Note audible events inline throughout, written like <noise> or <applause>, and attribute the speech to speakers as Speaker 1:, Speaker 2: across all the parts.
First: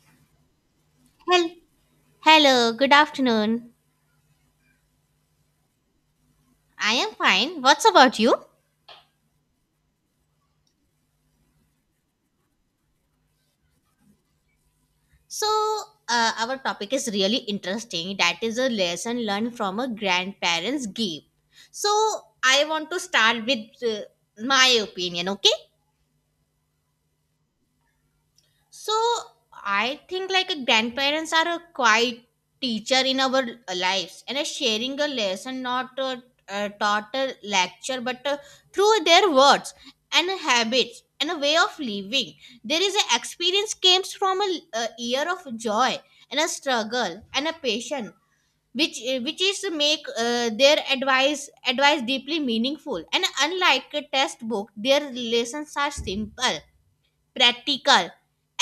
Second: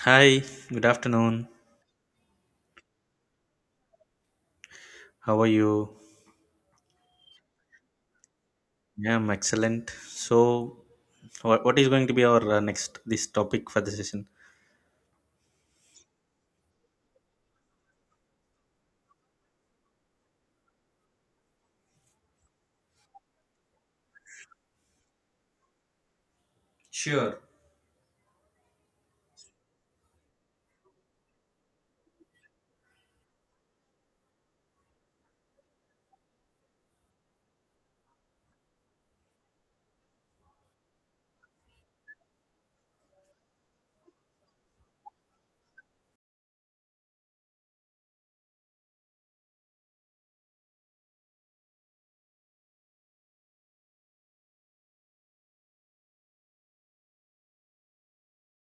Speaker 1: Hi, good afternoon.
Speaker 2: Hel- Hello, good afternoon.
Speaker 1: How are you?
Speaker 2: I am fine. What's about you?
Speaker 1: Yeah, I'm excellent. What is going to be our next this topic for the session?
Speaker 2: So, our topic is really interesting. That is a lesson learned from a grandparent's gift. So, I want to start with my opinion, okay? So I think like grandparents are a quiet teacher in our lives and a sharing a lesson, not a, a taught a lecture, but through their words and habits and a way of living. There is an experience comes from a year of joy and a struggle and a passion. Which is to make their advice deeply meaningful and unlike a test book, their lessons are simple, practical,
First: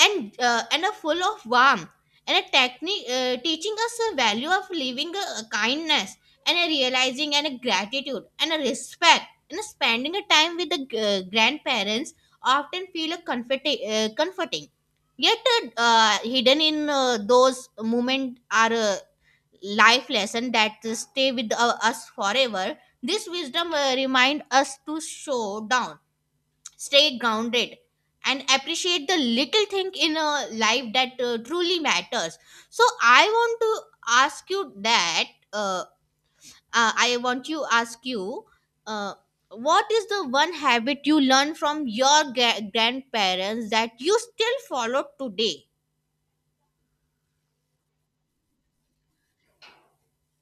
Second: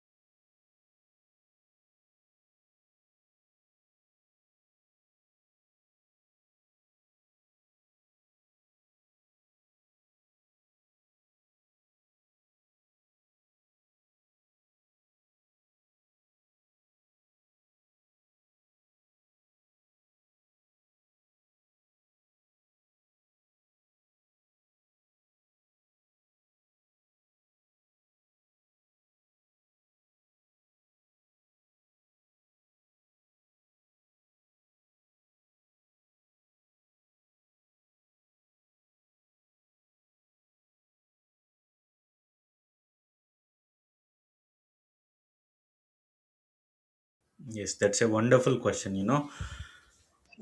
Speaker 2: and a full of warmth and a technique, teaching us the value of living a kindness and a realizing and a gratitude and a respect and a spending a time with the grandparents, often feel a comforting, yet hidden in those moments are life lesson that stay with us forever. This wisdom remind us to show down, stay grounded, and appreciate the little thing in a life that truly matters. So I want to ask you that, uh, I want you ask you uh, what is the one habit you learned from your grandparents that you still follow today?
Speaker 1: Yes, that's a wonderful question, you know.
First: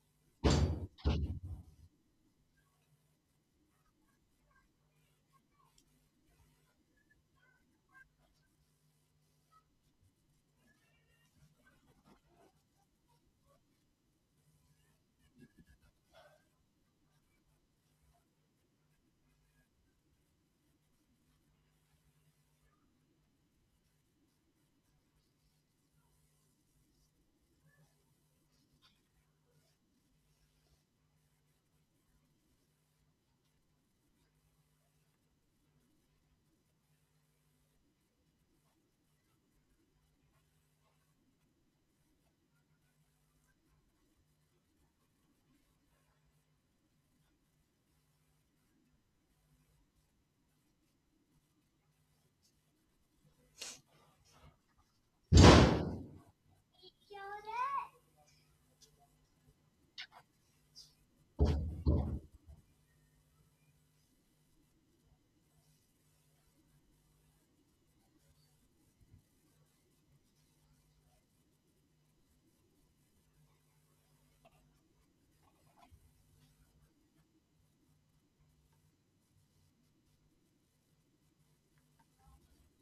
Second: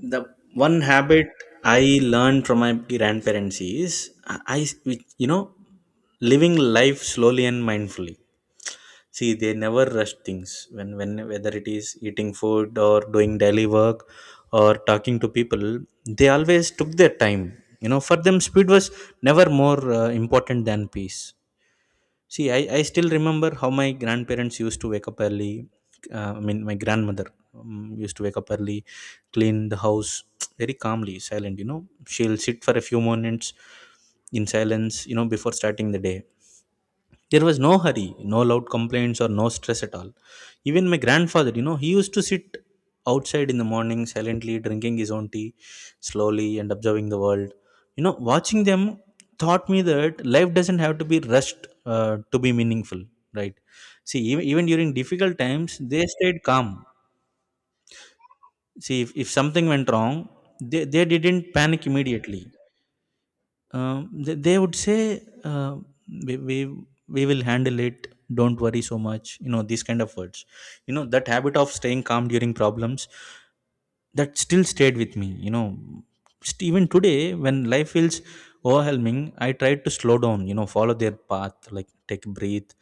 Speaker 1: The one habit I learned from my grandparents is I- you know, living life slowly and mindfully. See, they never rush things when whether it is eating food or doing daily work or talking to people, they always took their time. You know, for them speed was never more important than peace. See, I still remember how my grandparents used to wake up early, I mean my grandmother used to wake up early, clean the house <tsk> very calmly, silent, you know. She'll sit for a few moments in silence, you know, before starting the day. There was no hurry, no loud complaints, or no stress at all. Even my grandfather, you know, he used to sit outside in the morning silently drinking his own tea, slowly, and observing the world. You know, watching them taught me that life doesn't have to be rushed to be meaningful, right? See, even during difficult times, they stayed calm. See, if something went wrong, they didn't panic immediately. They would say, we, we, we will handle it. Don't worry so much. You know, these kind of words. You know, that habit of staying calm during problems, that still stayed with me. Even today, when life feels overwhelming, I try to slow down, you know, follow their path, like take a breath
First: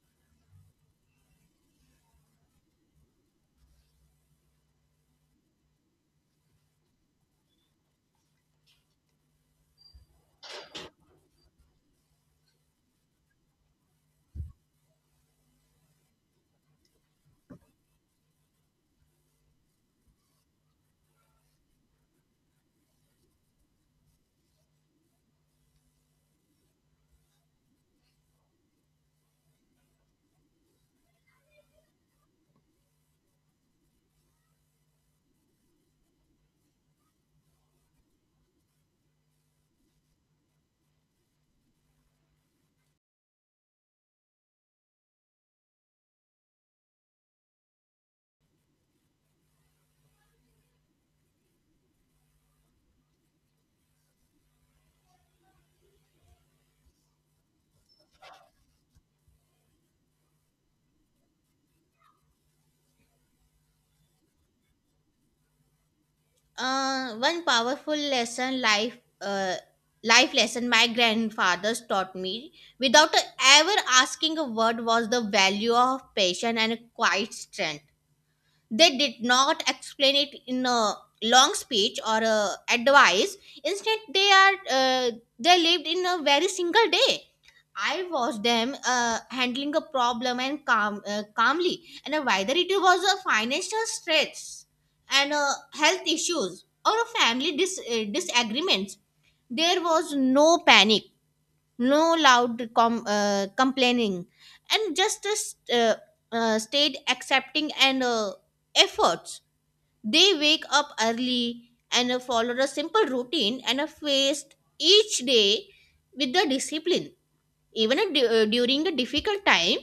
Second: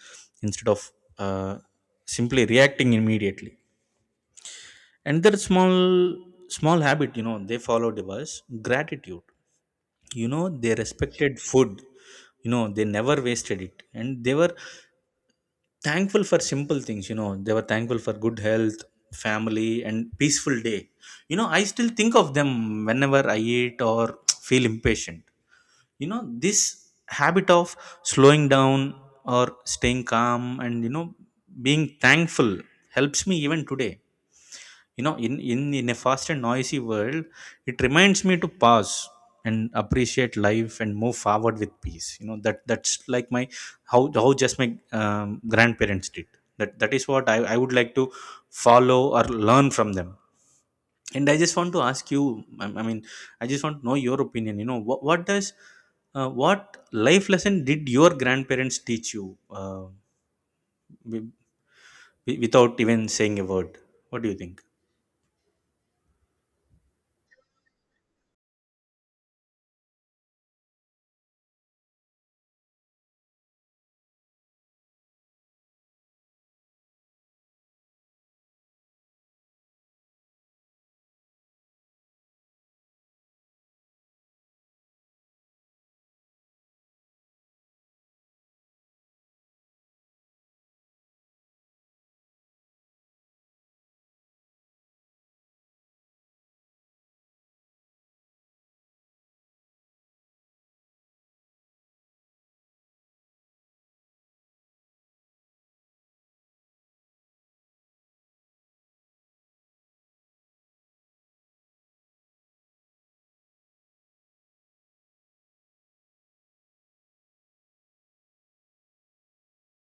Speaker 1: instead of uh, simply reacting immediately. And that small habit, you know, they followed was gratitude. You know, they respected food. You know, they never wasted it, and they were thankful for simple things. You know, they were thankful for good health, family, and peaceful day. You know, I still think of them whenever I eat or <tsk> feel impatient. You know, this habit of slowing down or staying calm and, you know, being thankful helps me even today. You know, in a fast and noisy world, it reminds me to pause and appreciate life and move forward with peace. You know, that that's like my how just my grandparents did. That is what I would like to follow or learn from them. And I just want to ask you, I just want to know your opinion. You know, what does what life lesson did your grandparents teach you, wi- without even saying a word? What do you think?
Speaker 2: One powerful lesson life life lesson my grandfathers taught me without ever asking a word was the value of patience and quiet strength. They did not explain it in a long speech or a advice. Instead, they are, they lived in a very single day. I watched them handling a problem and calmly, and whether it was a financial stress and health issues or a family disagreements, there was no panic, no loud complaining, and just a stayed accepting and efforts. They wake up early and follow a simple routine and face each day with the discipline. Even during the difficult time,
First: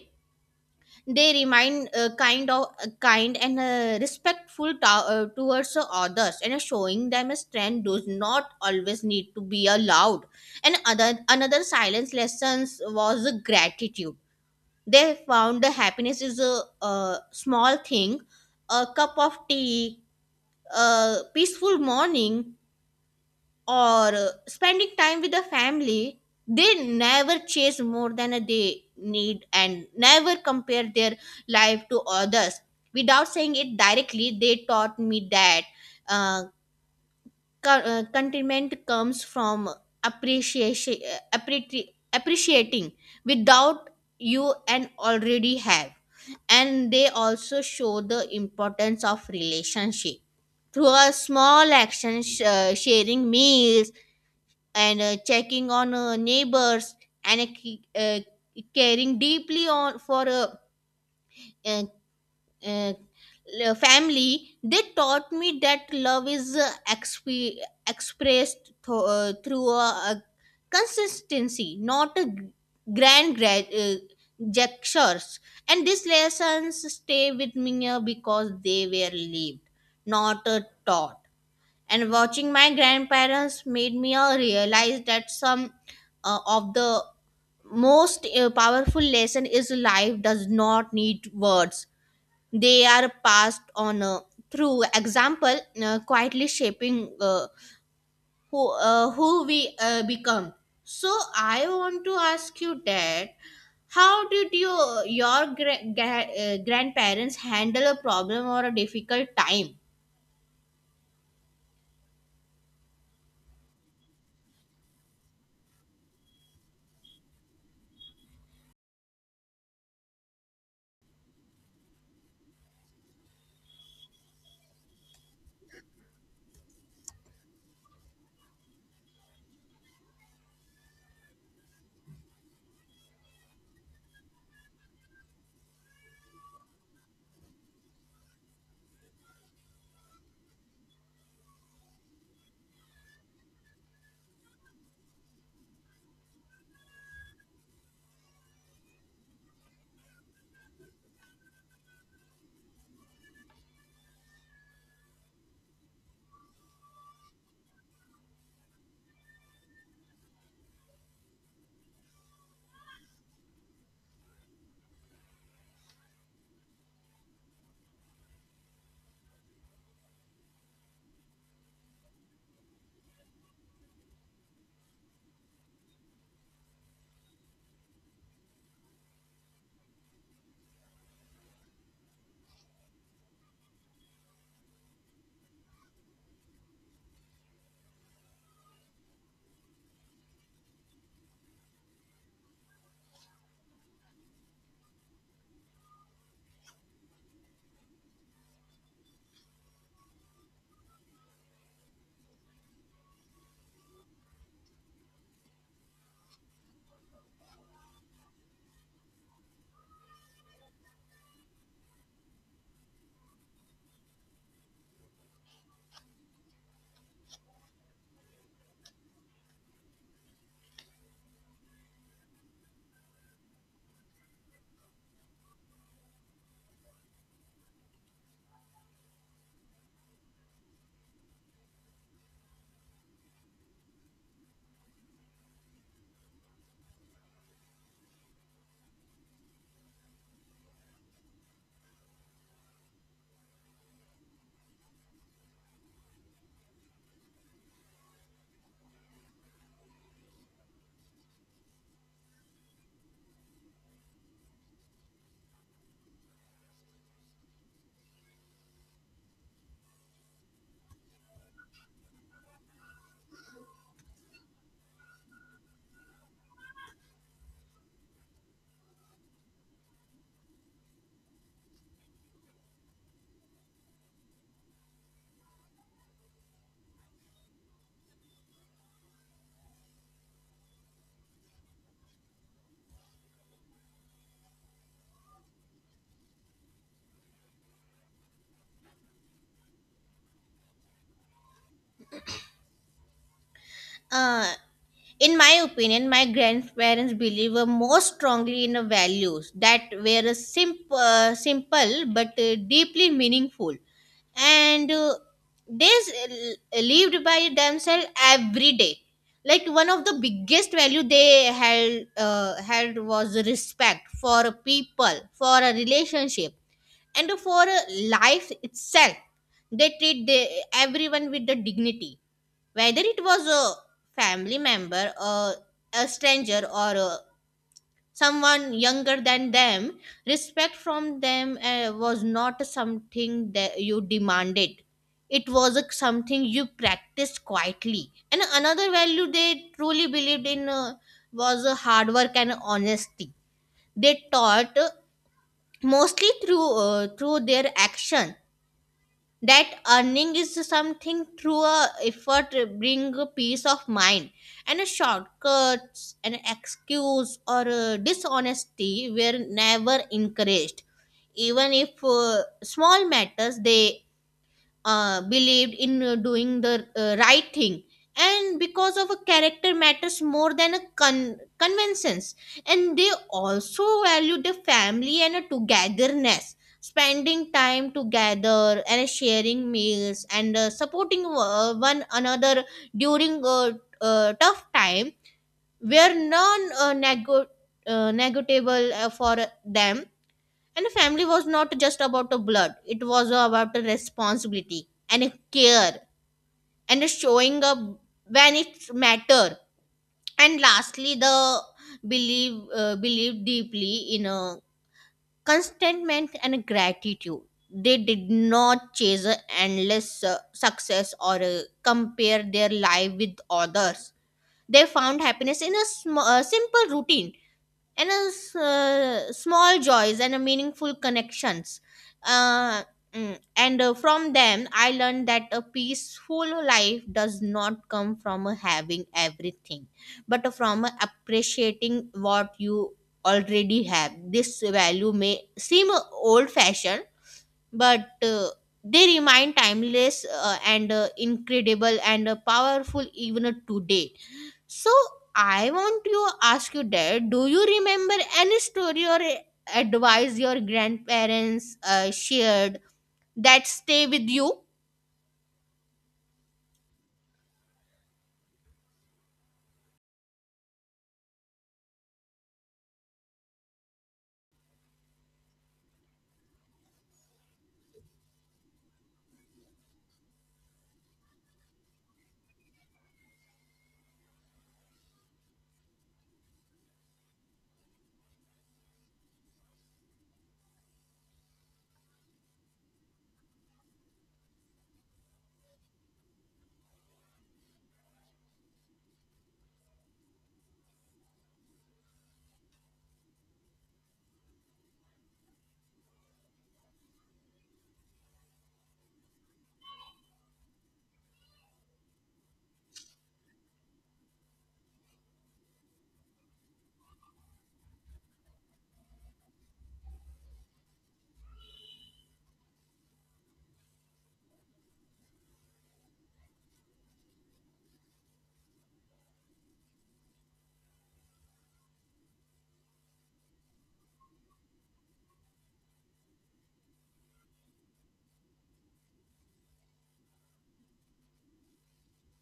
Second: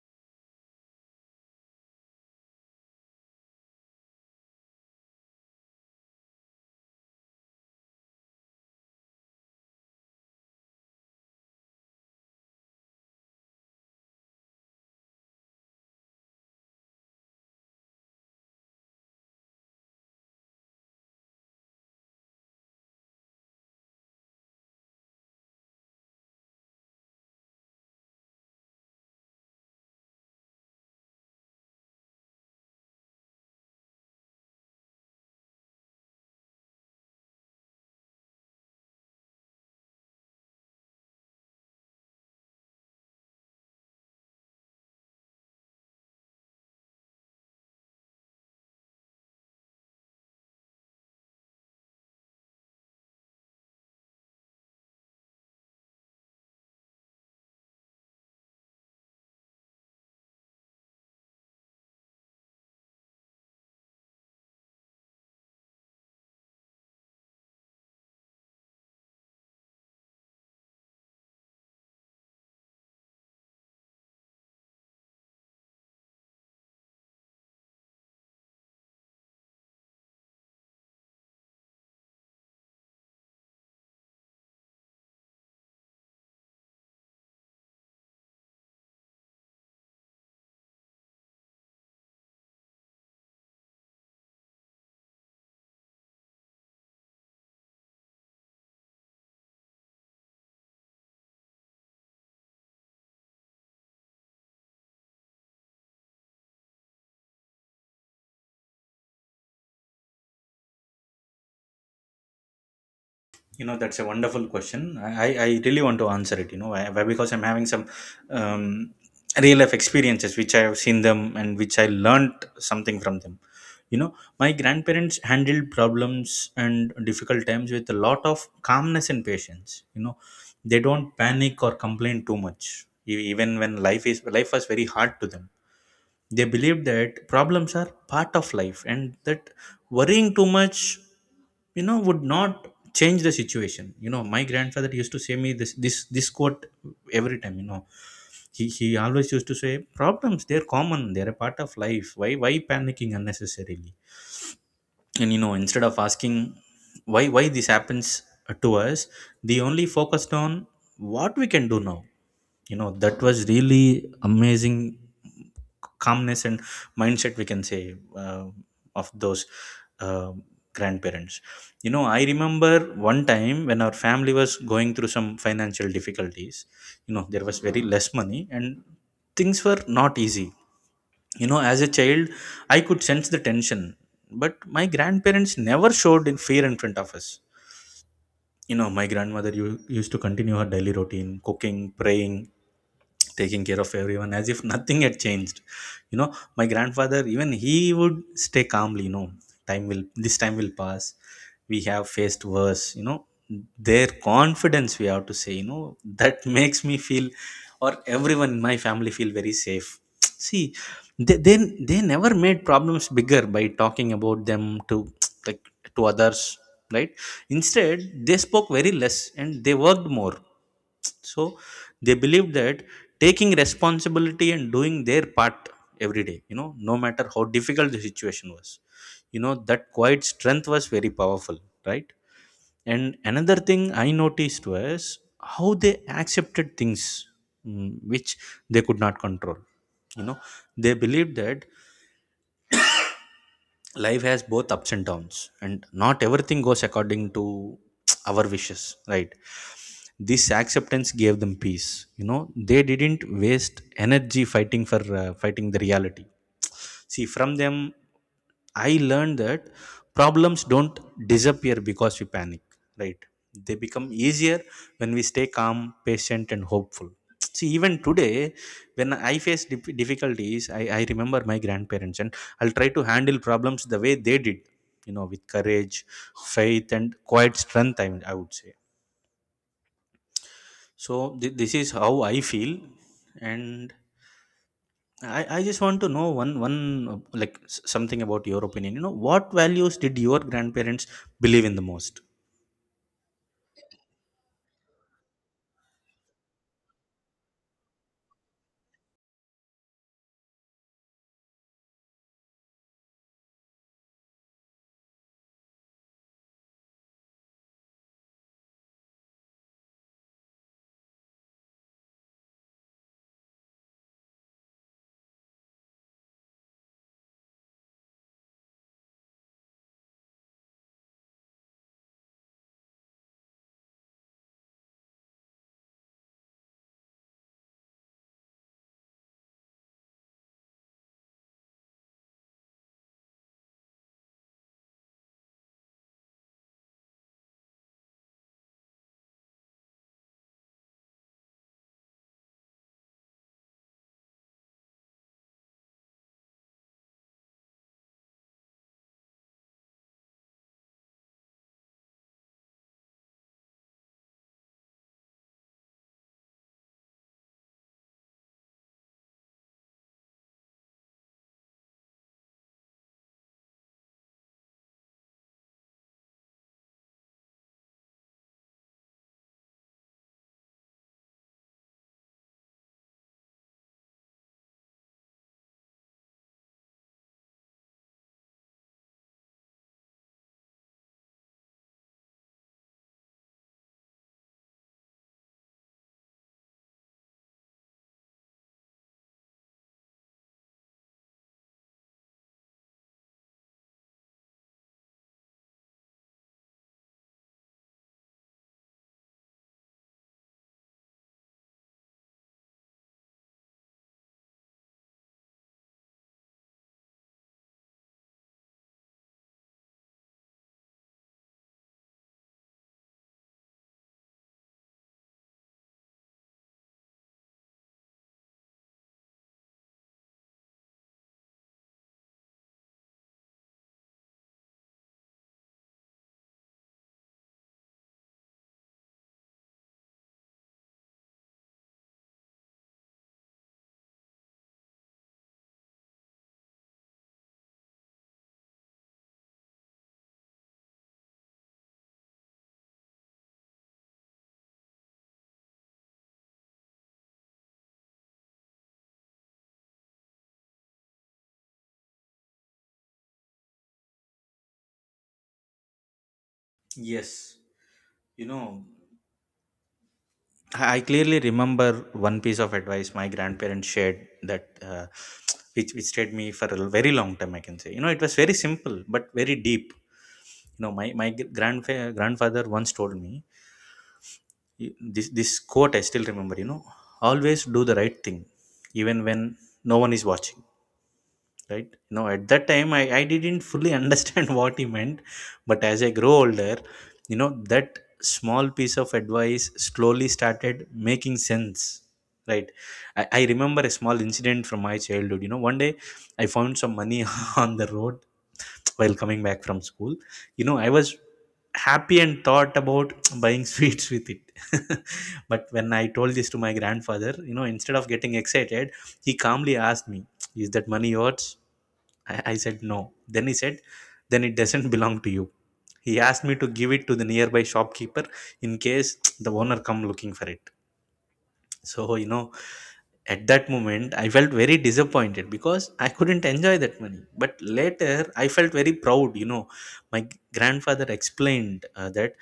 Speaker 2: they remain kind and respectful towards others, and showing them a strength does not always need to be allowed. And other another silence lessons was gratitude. They found the happiness is a small thing, a cup of tea, a peaceful morning, or spending time with the family. They never chase more than they need and never compare their life to others. Without saying it directly, they taught me that uh, contentment comes from appreciation, appreciating without you and already have. And they also show the importance of relationship through a small action, sharing meals and checking on neighbors and caring deeply on for uh, uh, family. They taught me that love is expressed through a consistency, not a grand gestures. And these lessons stay with me because they were lived, not taught. And watching my grandparents made me realize that some of the most powerful lesson is life does not need words. They are passed on through example, quietly shaping who we become. So I want to ask you that, how did your grandparents handle a problem or a difficult time?
Speaker 1: You know, that's a wonderful question. I really want to answer it, you know, why, why? Because I'm having some um, real life experiences which I have seen them and which I learned something from them. You know, my grandparents handled problems and difficult times with a lot of calmness and patience. You know, they don't panic or complain too much, even when life is life was very hard to them. They believe that problems are part of life and that worrying too much, you know, would not change the situation. You know, my grandfather used to say me this quote every time, you know. He always used to say, problems, they're common, they're a part of life. Why panicking unnecessarily? And you know, instead of asking why this happens to us, they only focused on what we can do now. You know, that was really amazing calmness and mindset, we can say, of those uh, grandparents. You know, I remember one time when our family was going through some financial difficulties. You know, there was very less money and things were not easy. You know, as a child, I could sense the tension, but my grandparents never showed in fear in front of us. You know, my grandmother used to continue her daily routine, cooking, praying, taking care of everyone as if <laughs> nothing had changed. You know, my grandfather, even he would stay calmly. You know, time will this time will pass, we have faced worse. You know, their confidence, we have to say, you know, that <laughs> makes me feel, or everyone in my family feel very safe. <tsk> See, they, they they never made problems bigger by talking about them to <tsk> like to others, right? Instead, they spoke very less and they worked more. So they believed that taking responsibility and doing their part every day, you know, no matter how difficult the situation was. You know, that quiet strength was very powerful, right? And another thing I noticed was how they accepted things, which they could not control. You know, they believed that life has both ups and downs and not everything goes according to <tsk> our wishes, right? This acceptance gave them peace. You know, they didn't waste energy fighting for fighting the reality. See, from them I learned that problems don't disappear because we panic, right? They become easier when we stay calm, patient, and hopeful. See, even today, when I face difficulties, I remember my grandparents, and I'll try to handle problems the way they did, you know, with courage, faith, and quiet strength, I would say. So, this is how I feel. And, I just want to know one something about your opinion. You know, what values did your grandparents believe in the most?
Speaker 2: Uh, in my opinion, my grandparents believe more strongly in the values that were simple but deeply meaningful, and they lived by themselves every day. Like one of the biggest value they held was respect for people, for a relationship, and for life itself. They treat the everyone with the dignity, whether it was a family member, a stranger, or someone younger than them. Respect from them was not something that you demanded. It was a, something you practiced quietly. And another value they truly believed in was hard work and honesty. They taught mostly through their action, that earning is something through a effort bring a peace of mind, and a shortcuts, an excuse, or a dishonesty were never encouraged. Even if small matters, they believed in doing the right thing, and because of a character matters more than a conventions. And they also value the family and a togetherness, spending time together and sharing meals and supporting one another during a tough time were negotiable for them. And the family was not just about the blood, it was about the responsibility and a care and a showing up when it mattered. And lastly, the believe deeply in a contentment and a gratitude. They did not chase a endless success or compare their life with others. They found happiness in a simple routine and small joys and a meaningful connections, uh, and from them I learned that a peaceful life does not come from having everything, but from appreciating what you already have. This value may seem old fashioned, but they remain timeless and incredible and powerful even today. So I want to ask you that, do you remember any story or advice your grandparents shared that stay with you?
Speaker 1: Yes. You know, I clearly remember one piece of advice my grandparents shared that, <tsk> which stayed me for a very long time, I can say. You know, it was very simple but very deep. You know, my grandfather once told me this quote I still remember. You know, always do the right thing even when no one is watching, right? Now, at that time I didn't fully <laughs> understand what he meant, but as I grow older, you know, that small piece of advice slowly started making sense, right? I remember a small incident from my childhood. You know, one day I found some money <laughs> on the road while coming back from school. You know, I was happy and thought about <tsk> buying <laughs> sweets with it. <laughs> But when I told this to my grandfather, you know, instead of getting excited, he calmly asked me, is that money yours? I said no. Then he said, then it doesn't belong to you. He asked me to give it to the nearby shopkeeper in case <tsk> the owner come looking for it. So, you know, at that moment, I felt very disappointed because I couldn't enjoy that money. But later, I felt very proud. You know, my grandfather explained that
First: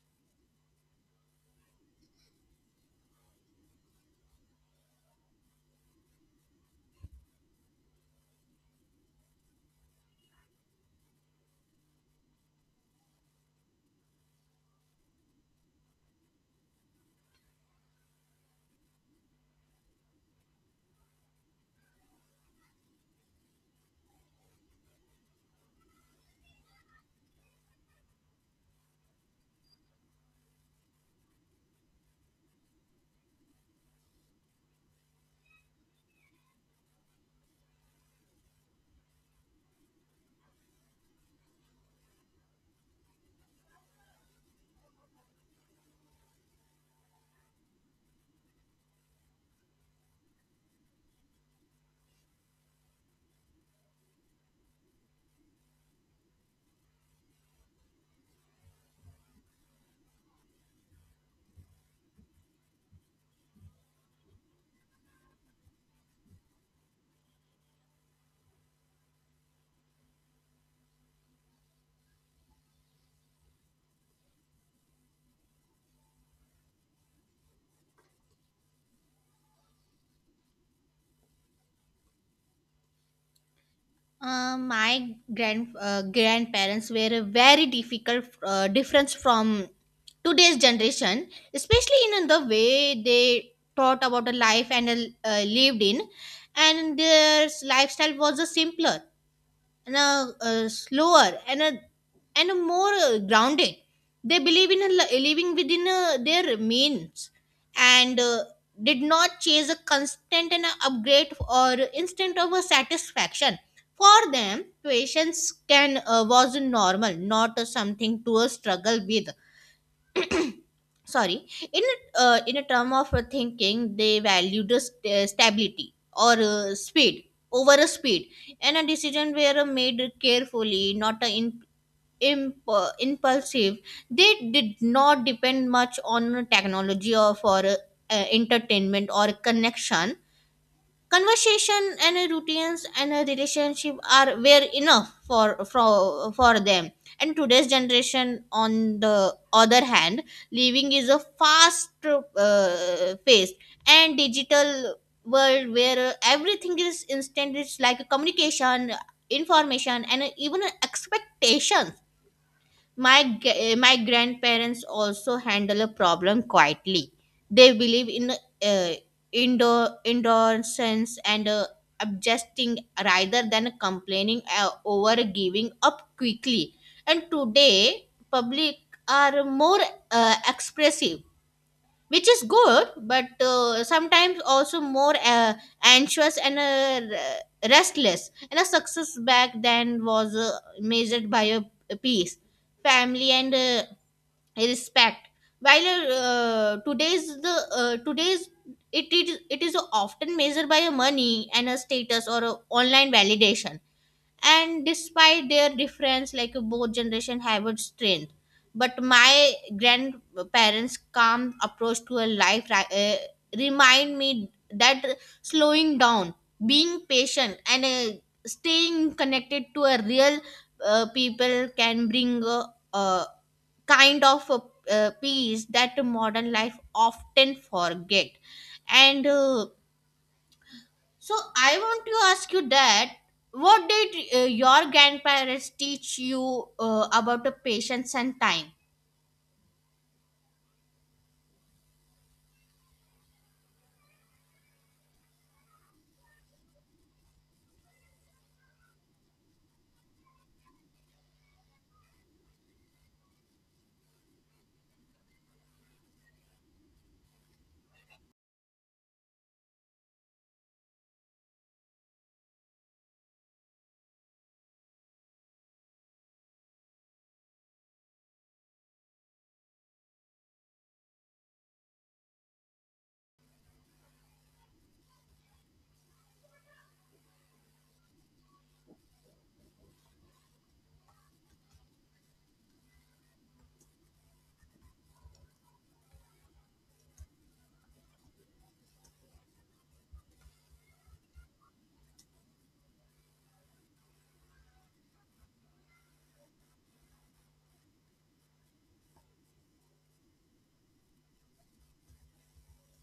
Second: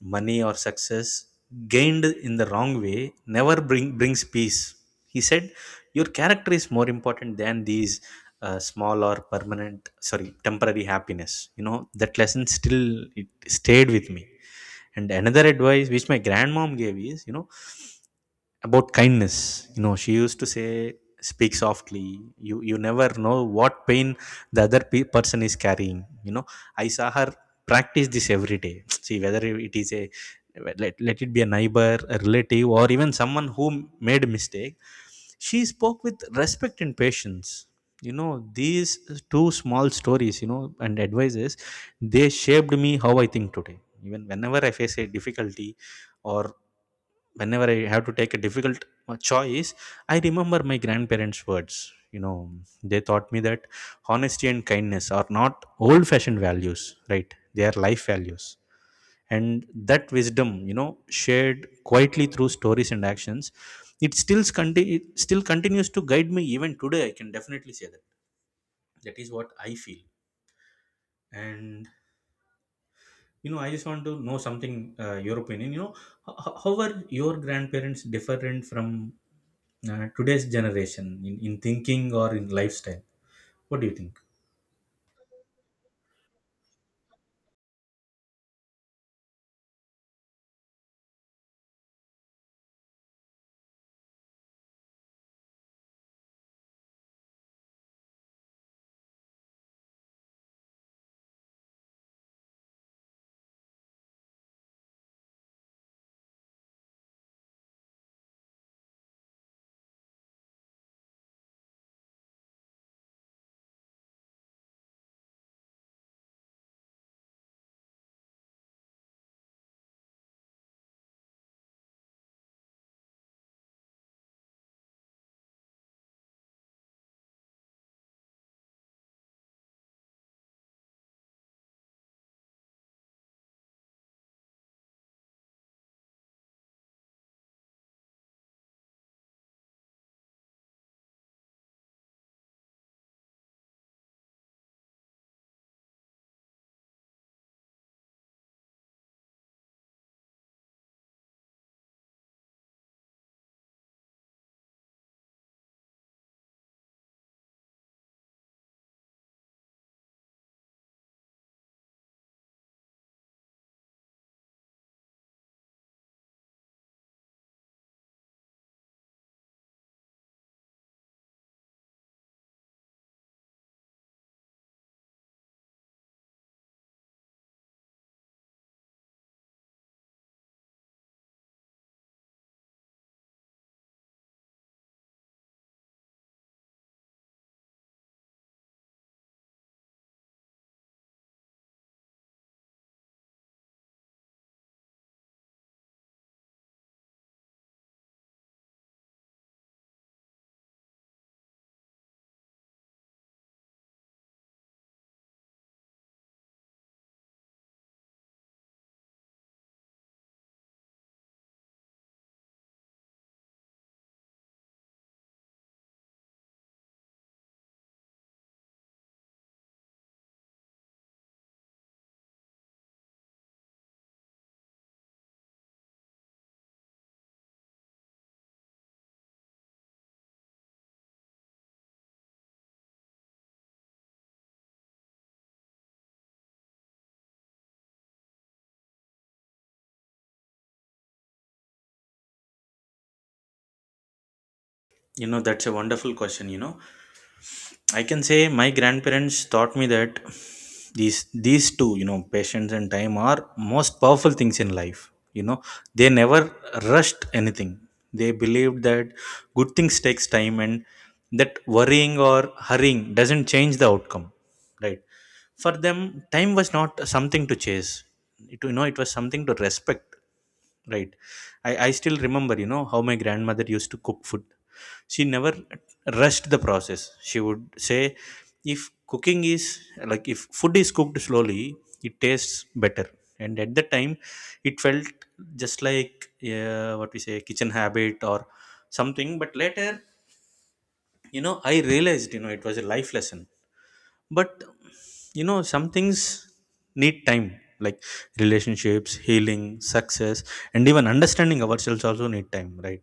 Speaker 1: money or success gained in the wrong way never brings peace. He said, your character is more important than these small or permanent, sorry, temporary happiness. You know, that lesson still it stayed with me. And another advice which my grandmom gave is, you know, about kindness. You know, she used to say, speak softly, you never know what pain the person is carrying. You know, I saw her practice this every day. <tsk> See, whether it is a let it be a neighbor, a relative, or even someone who made a mistake, she spoke with respect and patience. You know, these two small stories, you know, and advices, they shaped me how I think today. Even whenever I face a difficulty, or whenever I have to take a difficult choice, I remember my grandparents' words. You know, they taught me that honesty and kindness are not old fashioned values, right? They are life values. And that wisdom, you know, shared quietly through stories and actions, it still, it still continues to guide me even today. I can definitely say that. That is what I feel. And, you know, I just want to know something, your opinion. You know, how are your grandparents different from today's generation in, thinking or in lifestyle? What do you think?
Speaker 2: My grandparents were a very difficult difference from today's generation, especially in the way they thought about the life and lived in, and their lifestyle was a simpler, and a slower, and a more grounded. They believe in living within their means and did not chase a constant and a upgrade or instant of a satisfaction. For them, patience can was normal, not something to struggle with. Sorry, in in a term of thinking, they value the stability or speed over a speed, and a decision were made carefully, not impulsive. They did not depend much on technology or for entertainment or connection, conversation and routines and a relationship are were enough for for for them. And today's generation, on the other hand, living is a fast paced and digital world where everything is instant, it's like communication, information, and even expectations. My grandparents also handle a problem quietly. They believe in indoor endurance and adjusting rather than complaining over giving up quickly. And today public are more expressive, which is good, but sometimes also more anxious and restless, and a success back then was measured by a peace, family, and respect, while today's, it is often measured by a money and a status or a online validation. And despite their difference, like, both generation have its strength, but my grandparents calm approach to a life remind me that slowing down, being patient, and staying connected to a real people can bring a kind of peace that modern life often forget. And uh, so I want to ask you that, what did your grandparents teach you about the patience and time?
Speaker 1: You know, that's a wonderful question, you know. I can say my grandparents taught me that these two, you know, patience and time are most powerful things in life. You know, they never rushed anything. They believed that good things takes time and that worrying or hurrying doesn't change the outcome. Right. For them, time was not something to chase. It, you know, it was something to respect. Right. I still remember, you know, how my grandmother used to cook food. She never rushed the process. She would say, if cooking is if food is cooked slowly, it tastes better. And at the time, it felt just like, what we say, kitchen habit or something. But later, you know, I realized, it was a life lesson, but you know, some things need time, like relationships, healing, success, and even understanding ourselves also need time, right?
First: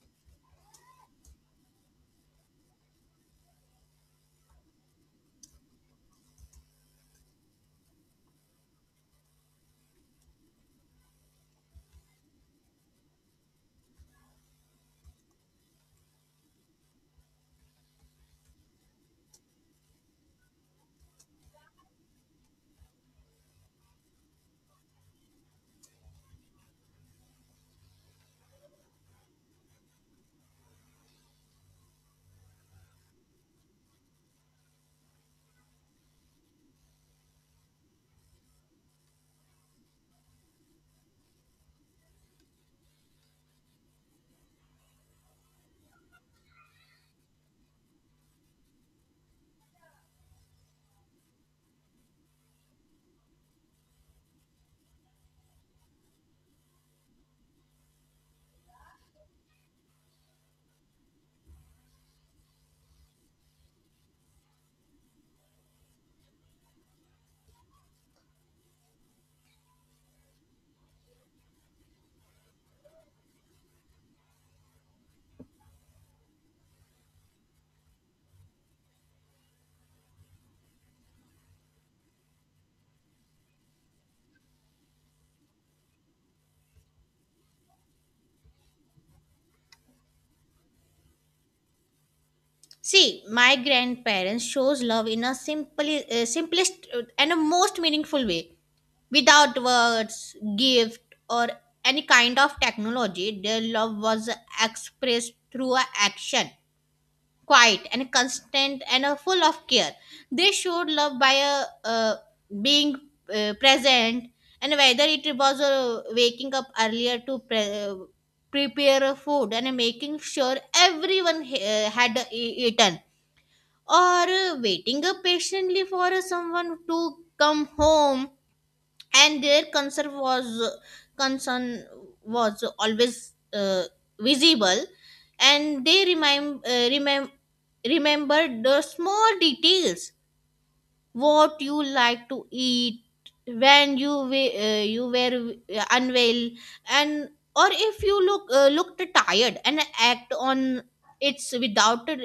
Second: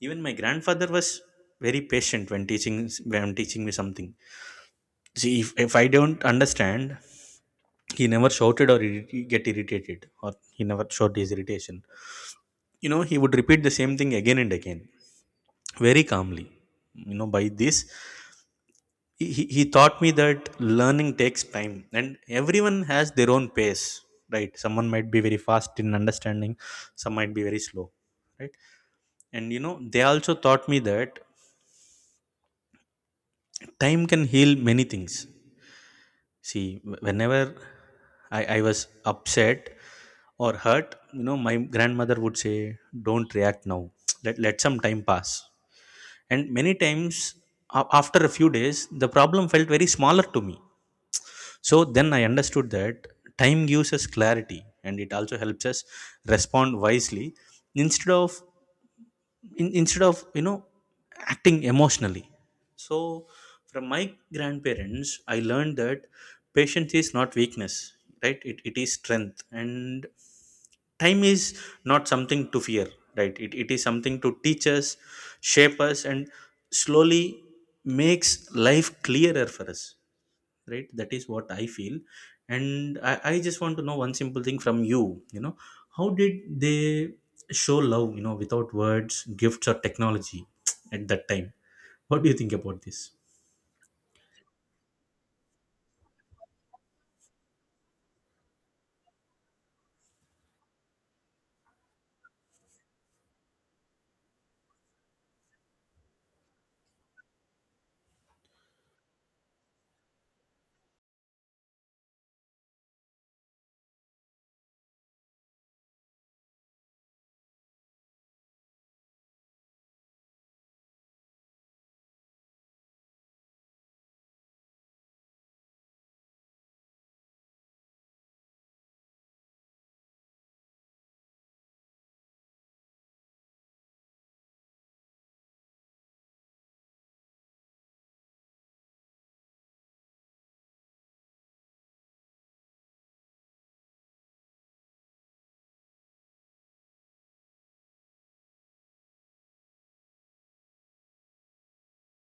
Speaker 1: Even my grandfather was very patient when teaching me something. See, if I don't understand, he never shouted or get irritated, or he never showed his irritation. You know, he would repeat the same thing again and again very calmly. You know, by this he taught me that learning takes time, and everyone has their own pace. Right? Someone might be very fast in understanding, some might be very slow, right? And you know, they also taught me that time can heal many things. See, whenever I was upset or hurt, you know, my grandmother would say, don't react now, let some time pass. And many times, after a few days, the problem felt very smaller to me. So then I understood that time gives us clarity, and it also helps us respond wisely instead of instead of, you know, acting emotionally. So from my grandparents, I learned that patience is not weakness, right? It is strength, and time is not something to fear, right? It is something to teach us, shape us, and slowly makes life clearer for us, right? That is what I feel. And I just want to know one simple thing from you. You know, how did they show love, you know, without words, gifts, or technology, at that time? What do you think about this?
Speaker 2: See, my grandparents shows love in a simply simplest and a most meaningful way. Without words, gift, or any kind of technology, their love was expressed through a action, quiet and constant and full of care. They showed love by being present, and whether it was waking up earlier to prepare food and making sure everyone had eaten, or waiting patiently for someone to come home. And their concern was always visible, and they remembered the small details, what you like to eat when you you were unwell, and or if you looked tired and act on it's without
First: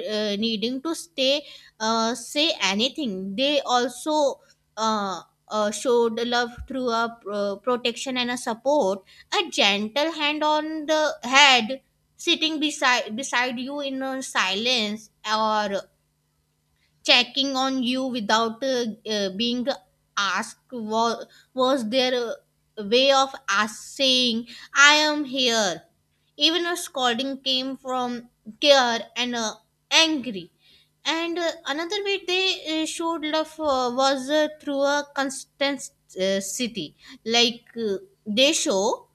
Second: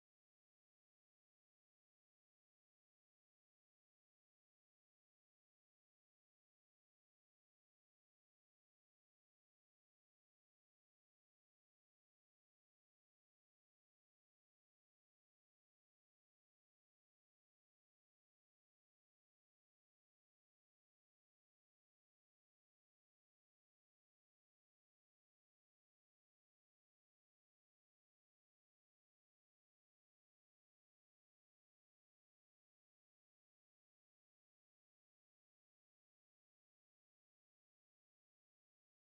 Speaker 2: needing to stay say anything. They also uh, showed love through a protection and a support, a gentle hand on the head, sitting beside you in a silence, or checking on you without being asked was their way of us saying, I am here. Even a scolding came from care and angry. And another way they showed love was through a constant city, like uh, they show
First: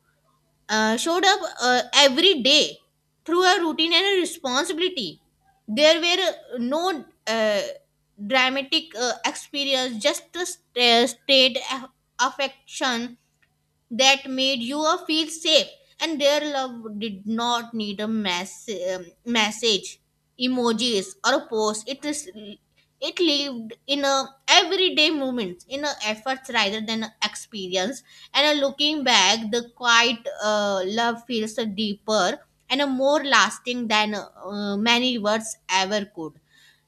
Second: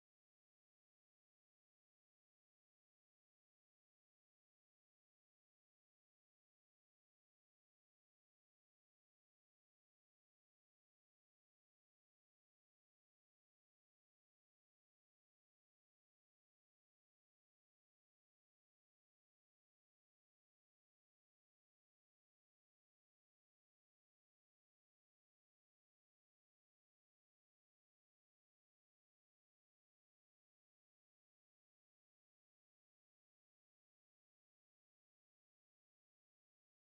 Speaker 2: uh, showed up every day through a routine and a responsibility. There were no dramatic experience, just the state affection that made you feel safe, and their love did not need a message, emojis, or a post it is, it lived in a everyday moments, in a efforts rather than a experience. And a looking back, the quiet love feels a deeper and a more lasting than many words ever could.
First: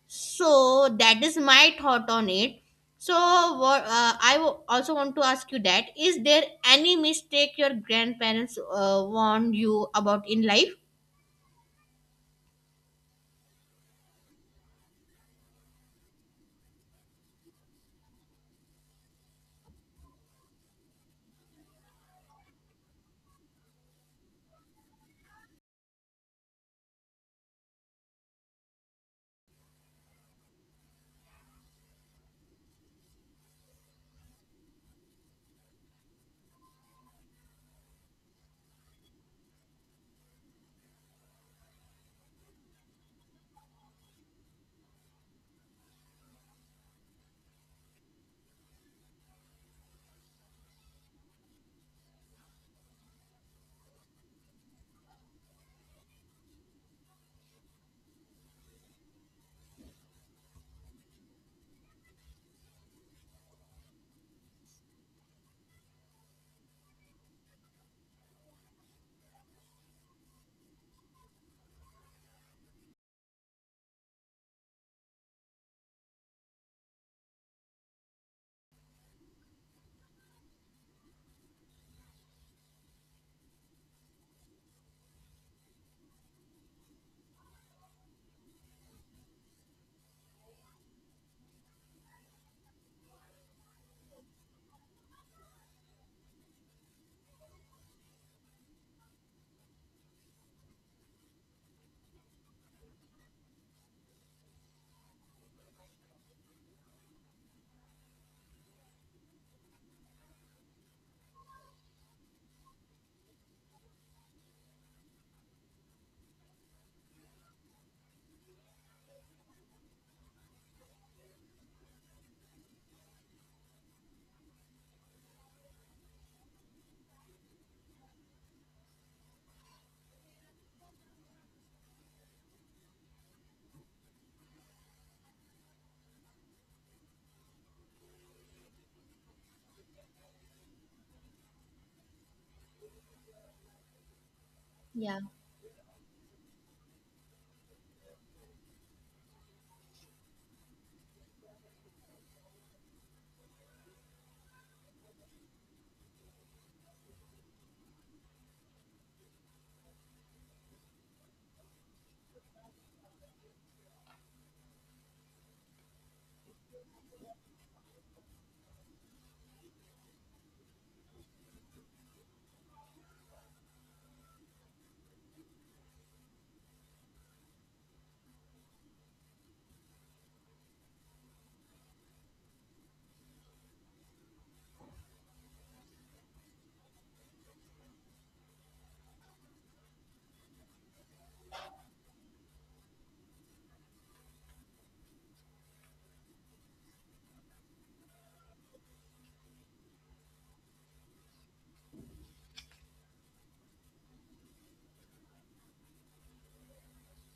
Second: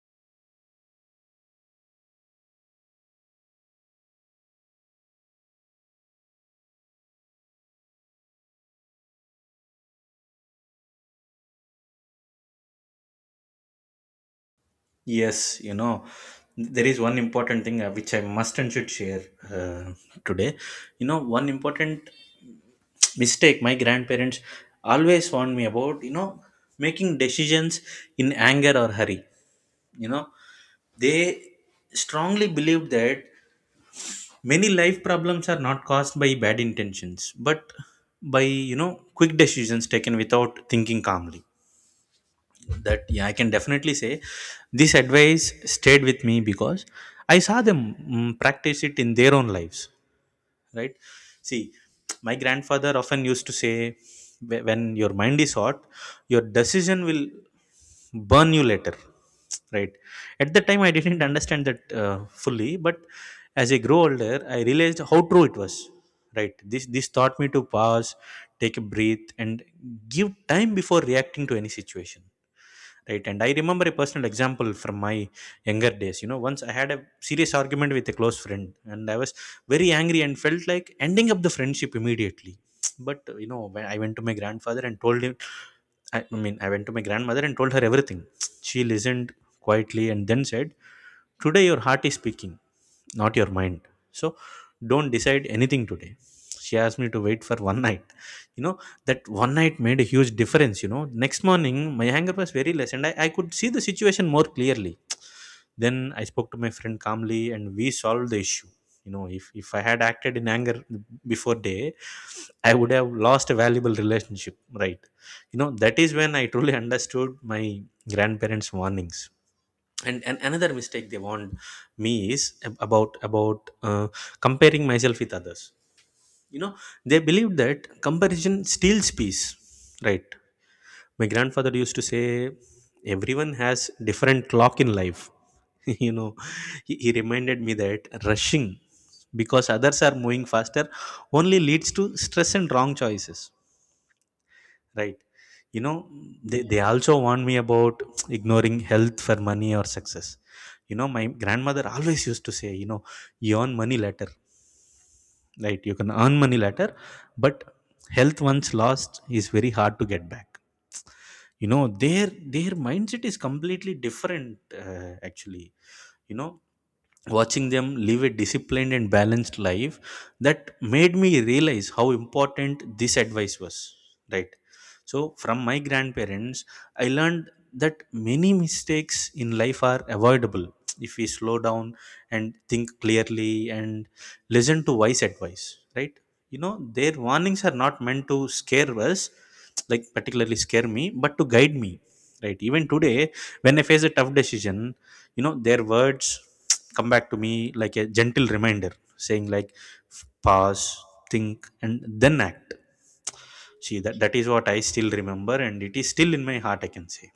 Speaker 2: So that is my thought on it. So what I also want to ask you that is there any mistake your grandparents warned you about in life?
Speaker 1: Yes, you know, there is one important thing, which I must and should share uh, today. You know, one important <tsk> mistake my grandparents always warned me about, you know, making decisions in anger or hurry. You know, they strongly believed that many life problems are not caused by bad intentions, but by, you know, quick decisions taken without thinking calmly. That, yeah, I can definitely say this advice stayed with me, because I saw them practice it in their own lives, right? See, my grandfather often used to say, When your mind is hot, your decision will burn you later." Right? At that time I didn't understand that fully, but as I grow older, I realized how true it was. Right, this taught me to pause, take a breath, and give time before reacting to any situation. Right, and I remember a personal example from my younger days. You know, once I had a serious argument with a close friend, and I was very angry and felt like ending up the friendship immediately. But you know, when I went to my grandfather and told him, I mean, I went to my grandmother and told her everything. She listened quietly and then said, today your heart is speaking, not your mind, so don't decide anything today. She asked me to wait for one <laughs> night. You know, that one night made a huge difference. You know, next morning my anger was very less, and I could see the situation more clearly. Then I spoke to my friend calmly and we solved the issue. You know, if I had acted in anger before day, I would have lost a valuable relationship, right? You know, that is when I truly understood my grandparents warnings. And another mistake they warned me is about comparing myself with others. You know, they believed that comparison steals peace, right? My grandfather used to say, everyone has different clock in life. <laughs> You know, he reminded me that rushing because others are moving faster only leads to stress and wrong choices, right?
Speaker 2: Yeah.
Speaker 1: You know, they also warned me about ignoring health for money or success. You know, my grandmother always used to say, you know, you earn money later, right? You can earn money later, but health once lost is very hard to get back. You know, their mindset is completely different, actually. You know, watching them live a disciplined and balanced life, that made me realize how important this advice was, right? So from my grandparents I learned that many mistakes in life are avoidable if we slow down and think clearly and listen to wise advice, right? You know, their warnings are not meant to scare us, like particularly scare me, but to guide me, right? Even today, when I face a tough decision, you know, their words come back to me like a gentle reminder, saying like, pause, think, and then act. See, that that is what I still remember and it is still in my heart, I can say.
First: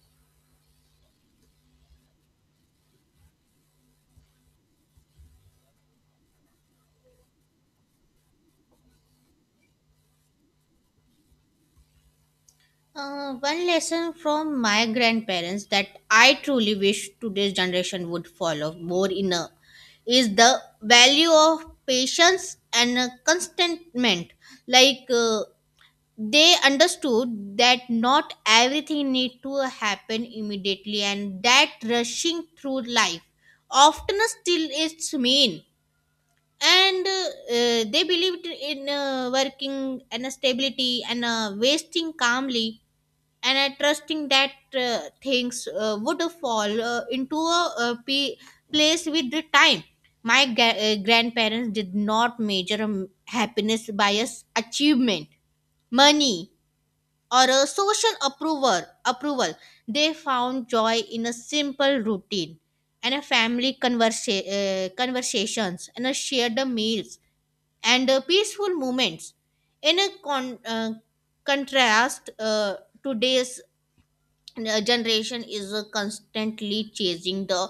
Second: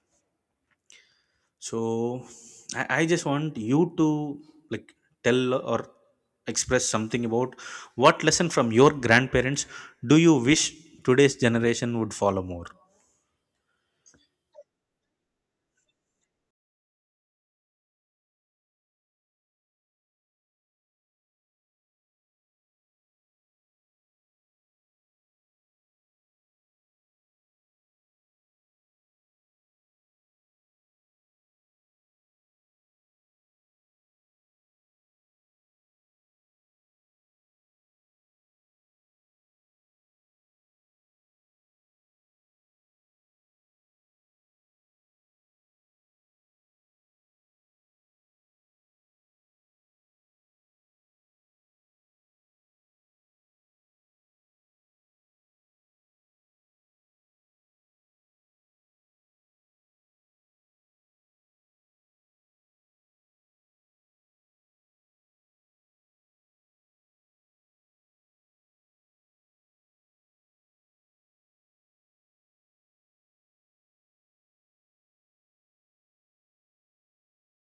Speaker 1: So I just want you to, like, tell or express something about what lesson from your grandparents do you wish today's generation would follow more.
Speaker 2: One lesson from my grandparents that I truly wish today's generation would follow more in a is the value of patience and contentment. Like they understood that not everything need to happen immediately, and that rushing through life often still its main. And they believed in working and stability and wasting calmly, and trusting that things would fall into pe place with the time. My grandparents did not measure happiness by a s achievement, money, or a social approval. They found joy in a simple routine and a family conversations and a shared meals and peaceful moments. In a contrast, today's generation is constantly chasing the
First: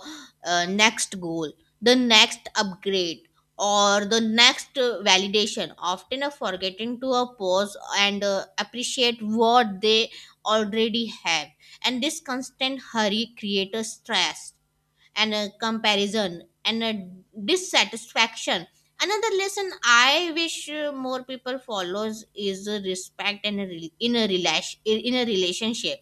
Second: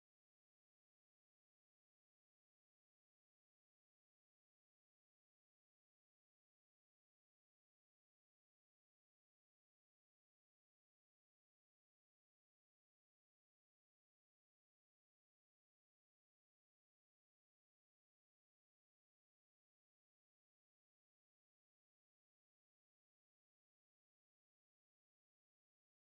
Speaker 2: next goal, the next upgrade, or the next validation, often forgetting to pause and appreciate what they already have. And this constant hurry creates a stress and a comparison and a dissatisfaction. Another lesson I wish more people follows is respect and a rel- in a relation in a relationship.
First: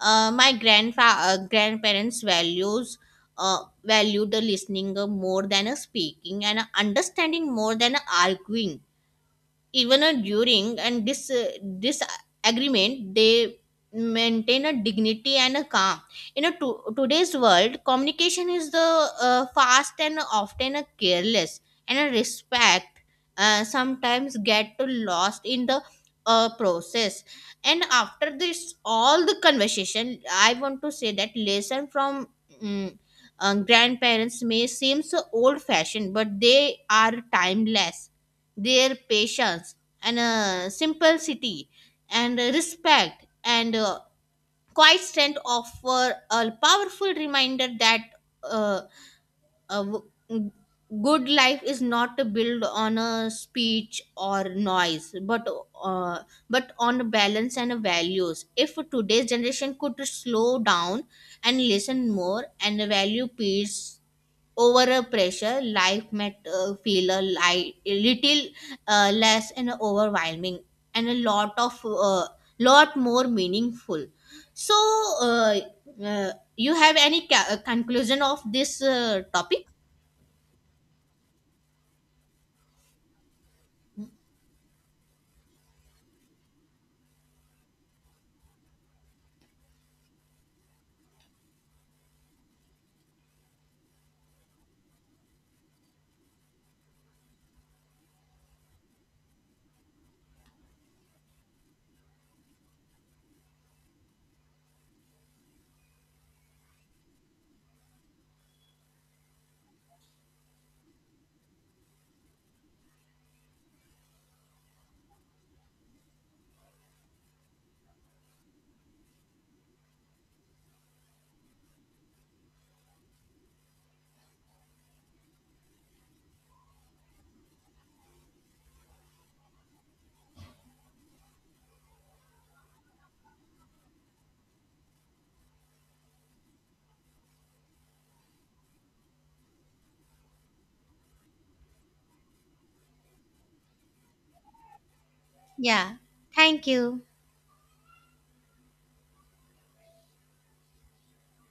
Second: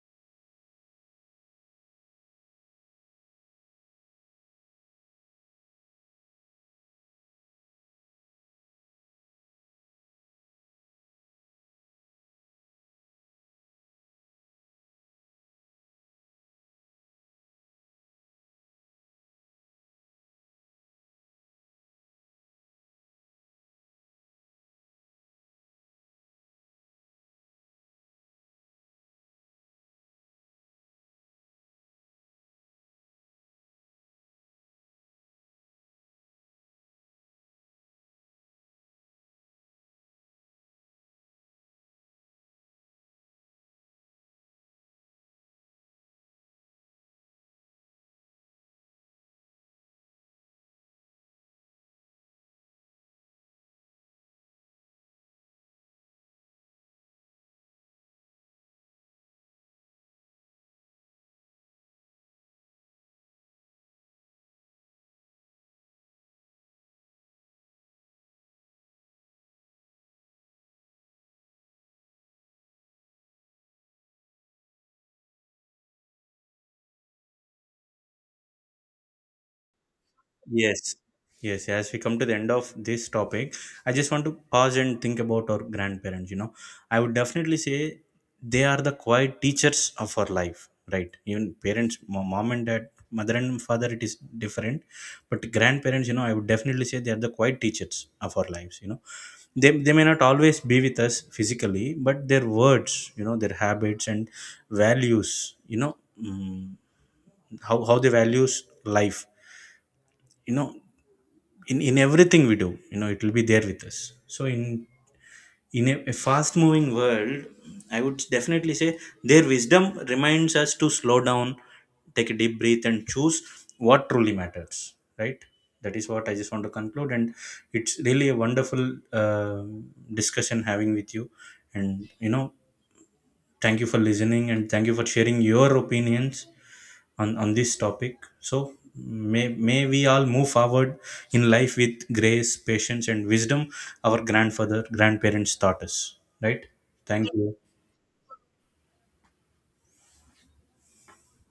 Speaker 2: My grandparents value the listening more than a speaking, and understanding more than arguing. Even a during and this disagreement, they maintain a dignity and a calm. In a today's world, communication is the fast and often a careless, and a respect sometimes get to lost in the process. And after this all the conversation, I want to say that lesson from mm, grandparents may seem so old fashioned, but they are timeless. Their patience and simplicity and respect and quiet strength offer a powerful reminder that uh, a good life is not built on a speech or noise, uh, but on balance and values. If today's generation could slow down and listen more and value peace over a pressure, life might feel a little less and overwhelming, and a lot of lot more meaningful. So, uh, you have any conclusion of this topic?
Speaker 1: Yes, yes. As we come to the end of this topic, I just want to pause and think about our grandparents. You know, I would definitely say they are the quiet teachers of our life, right? Even parents, mom and dad, mother and father, it is different. But grandparents, you know, I would definitely say they are the quiet teachers of our lives. You know, they may not always be with us physically, but their words, you know, their habits and values, you know, how they values life, you know, in everything we do, you know, it will be there with us. So in a fast moving world, I would definitely say their wisdom reminds us to slow down, take a deep breath, and choose what truly matters, right? That is what I just want to conclude. And it's really a wonderful um discussion having with you. And you know, thank you for listening, and thank you for sharing your opinions on this topic. So may we all move forward in life with grace, patience, and wisdom our grandfather grandparents taught
Speaker 2: Yeah.
Speaker 1: us. Right,
Speaker 2: Thank you.
Speaker 1: thank you.